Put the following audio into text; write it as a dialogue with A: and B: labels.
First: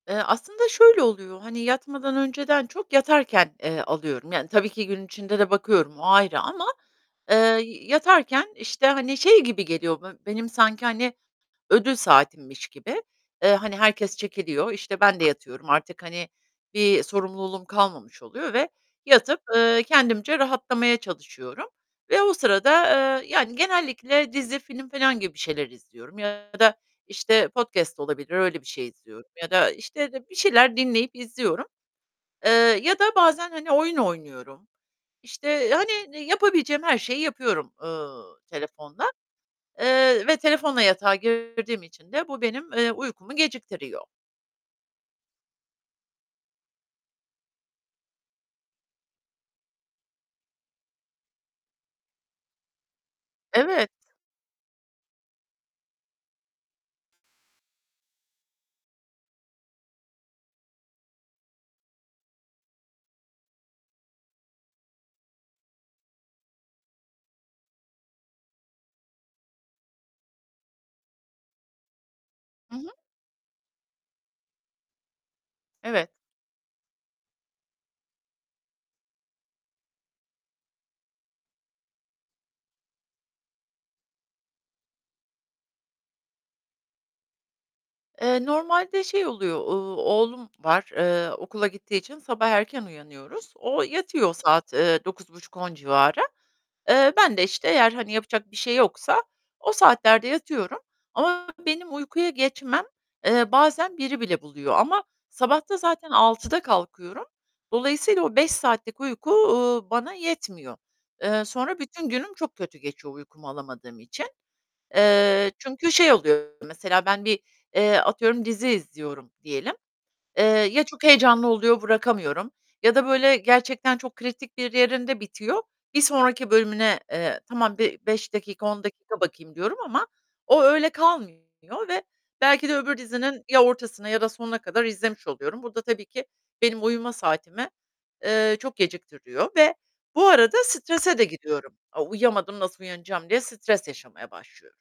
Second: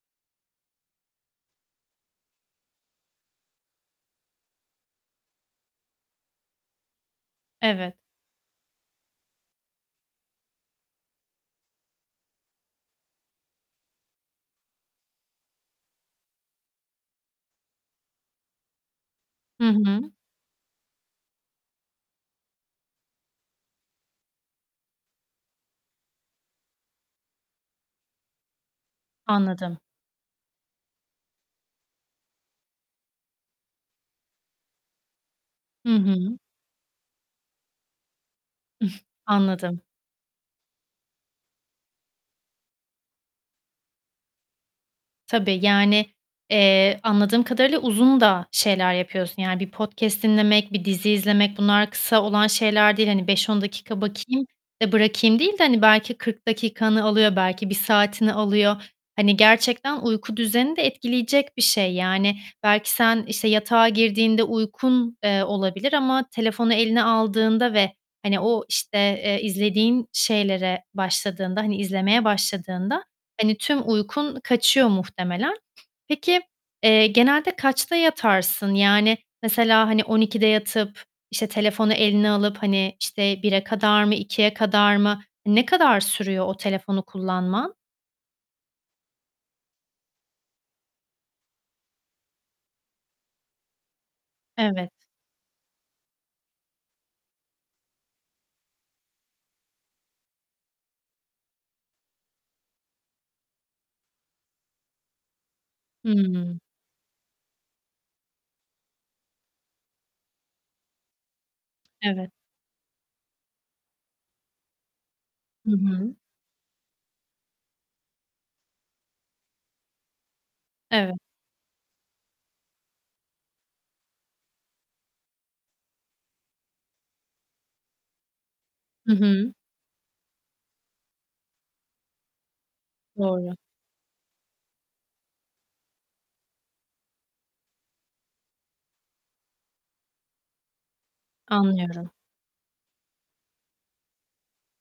A: Eee, aslında şöyle oluyor: Hani yatmadan önceden çok yatarken, eee, alıyorum. Yani tabii ki gün içinde de bakıyorum o ayrı ama, eee, y
B: Evet.
A: yatarken, işte, hani, şey gibi geliyor: Be benim sanki hani ödül saatimmiş gibi, eee, hani herkes çekiliyor, işte, ben de yatıyorum artık; hani bir sorumluluğum kalmamış oluyor ve yatıp,
B: Hı
A: eee,
B: hı.
A: kendimce rahatlamaya çalışıyorum ve o sırada, eee, yani genellikle dizi, film filan gibi bir şeyler izliyorum ya da, işte, podcast olabilir. Öyle bir şey izliyorum ya da,
B: Anladım.
A: işte, de bir şeyler dinleyip izliyorum, eee, ya da bazen, hani, oyun oynuyorum. İşte,
B: Hı
A: hani,
B: hı.
A: yapabileceğim her şeyi yapıyorum, ııı,
B: Ih,
A: telefonla,
B: anladım.
A: eee, ve telefonla yatağa girdiğim için de bu benim, eee, uykumu geciktiriyor.
B: Tabii, yani, eee, anladığım kadarıyla uzun da şeyler yapıyorsun, yani bir podcast dinlemek, bir dizi izlemek, bunlar kısa olan şeyler değil. Hani 5-10
A: Evet.
B: dakika bakayım, eee, bırakayım değil de, hani, belki 40 dakikanı alıyor, belki 1 saatini alıyor. Hani gerçekten uyku düzenini de etkileyecek bir şey, yani belki sen, işte, yatağa girdiğinde uykun, eee, olabilir ama telefonu eline aldığında ve, hani, o, işte, eee, izlediğin şeylere başladığında, hani izlemeye
A: Hı hı.
B: başladığında hani tüm uykun kaçıyor muhtemelen.
A: Evet.
B: Peki, eee, genelde kaçta yatarsın? Yani mesela hani 00.00'da yatıp, işte, telefonu eline alıp, hani, işte 01.00'a kadar mı, 02.00'a kadar mı? Ne kadar sürüyor o telefonu kullanman?
A: Eee, normalde şey oluyor, uuu, oğlum var, eee, okula gittiği için sabah erken uyanıyoruz. O yatıyor saat,
B: Evet.
A: eee, 21.30-22.00 civarı. Eee, ben de işte eğer hani yapacak bir şey yoksa o saatlerde yatıyorum ama benim uykuya geçmem, eee, bazen 01.00'a bile buluyor ama sabah da zaten
B: Hımm.
A: 06.00'da kalkıyorum. Dolayısıyla o 5 saatlik uyku, uuu, bana yetmiyor. Eee, sonra bütün
B: Evet.
A: günüm çok kötü geçiyor uykumu alamadığım için. Eee,
B: Hı
A: çünkü şey
B: hı.
A: oluyor, mesela ben bir atıyorum, eee, dizi izliyorum diyelim, eee, ya çok
B: Evet.
A: heyecanlı oluyor bırakamıyorum ya da böyle gerçekten çok kritik bir yerinde bitiyor, bir sonraki bölümüne, eee, tamam bir 5 dakika, 10
B: Hı
A: dakika
B: hı.
A: bakayım diyorum ama o öyle kalmıyor ve belki de öbür dizinin
B: Doğru.
A: ya ortasına ya da sonuna kadar izlemiş oluyorum. Burada tabii ki benim uyuma saatimi, eee, çok geciktiriyor ve bu arada strese de gidiyorum. Aaa,
B: Anlıyorum.
A: uyuyamadım nasıl uyanacağım diye stres yaşamaya başlıyorum.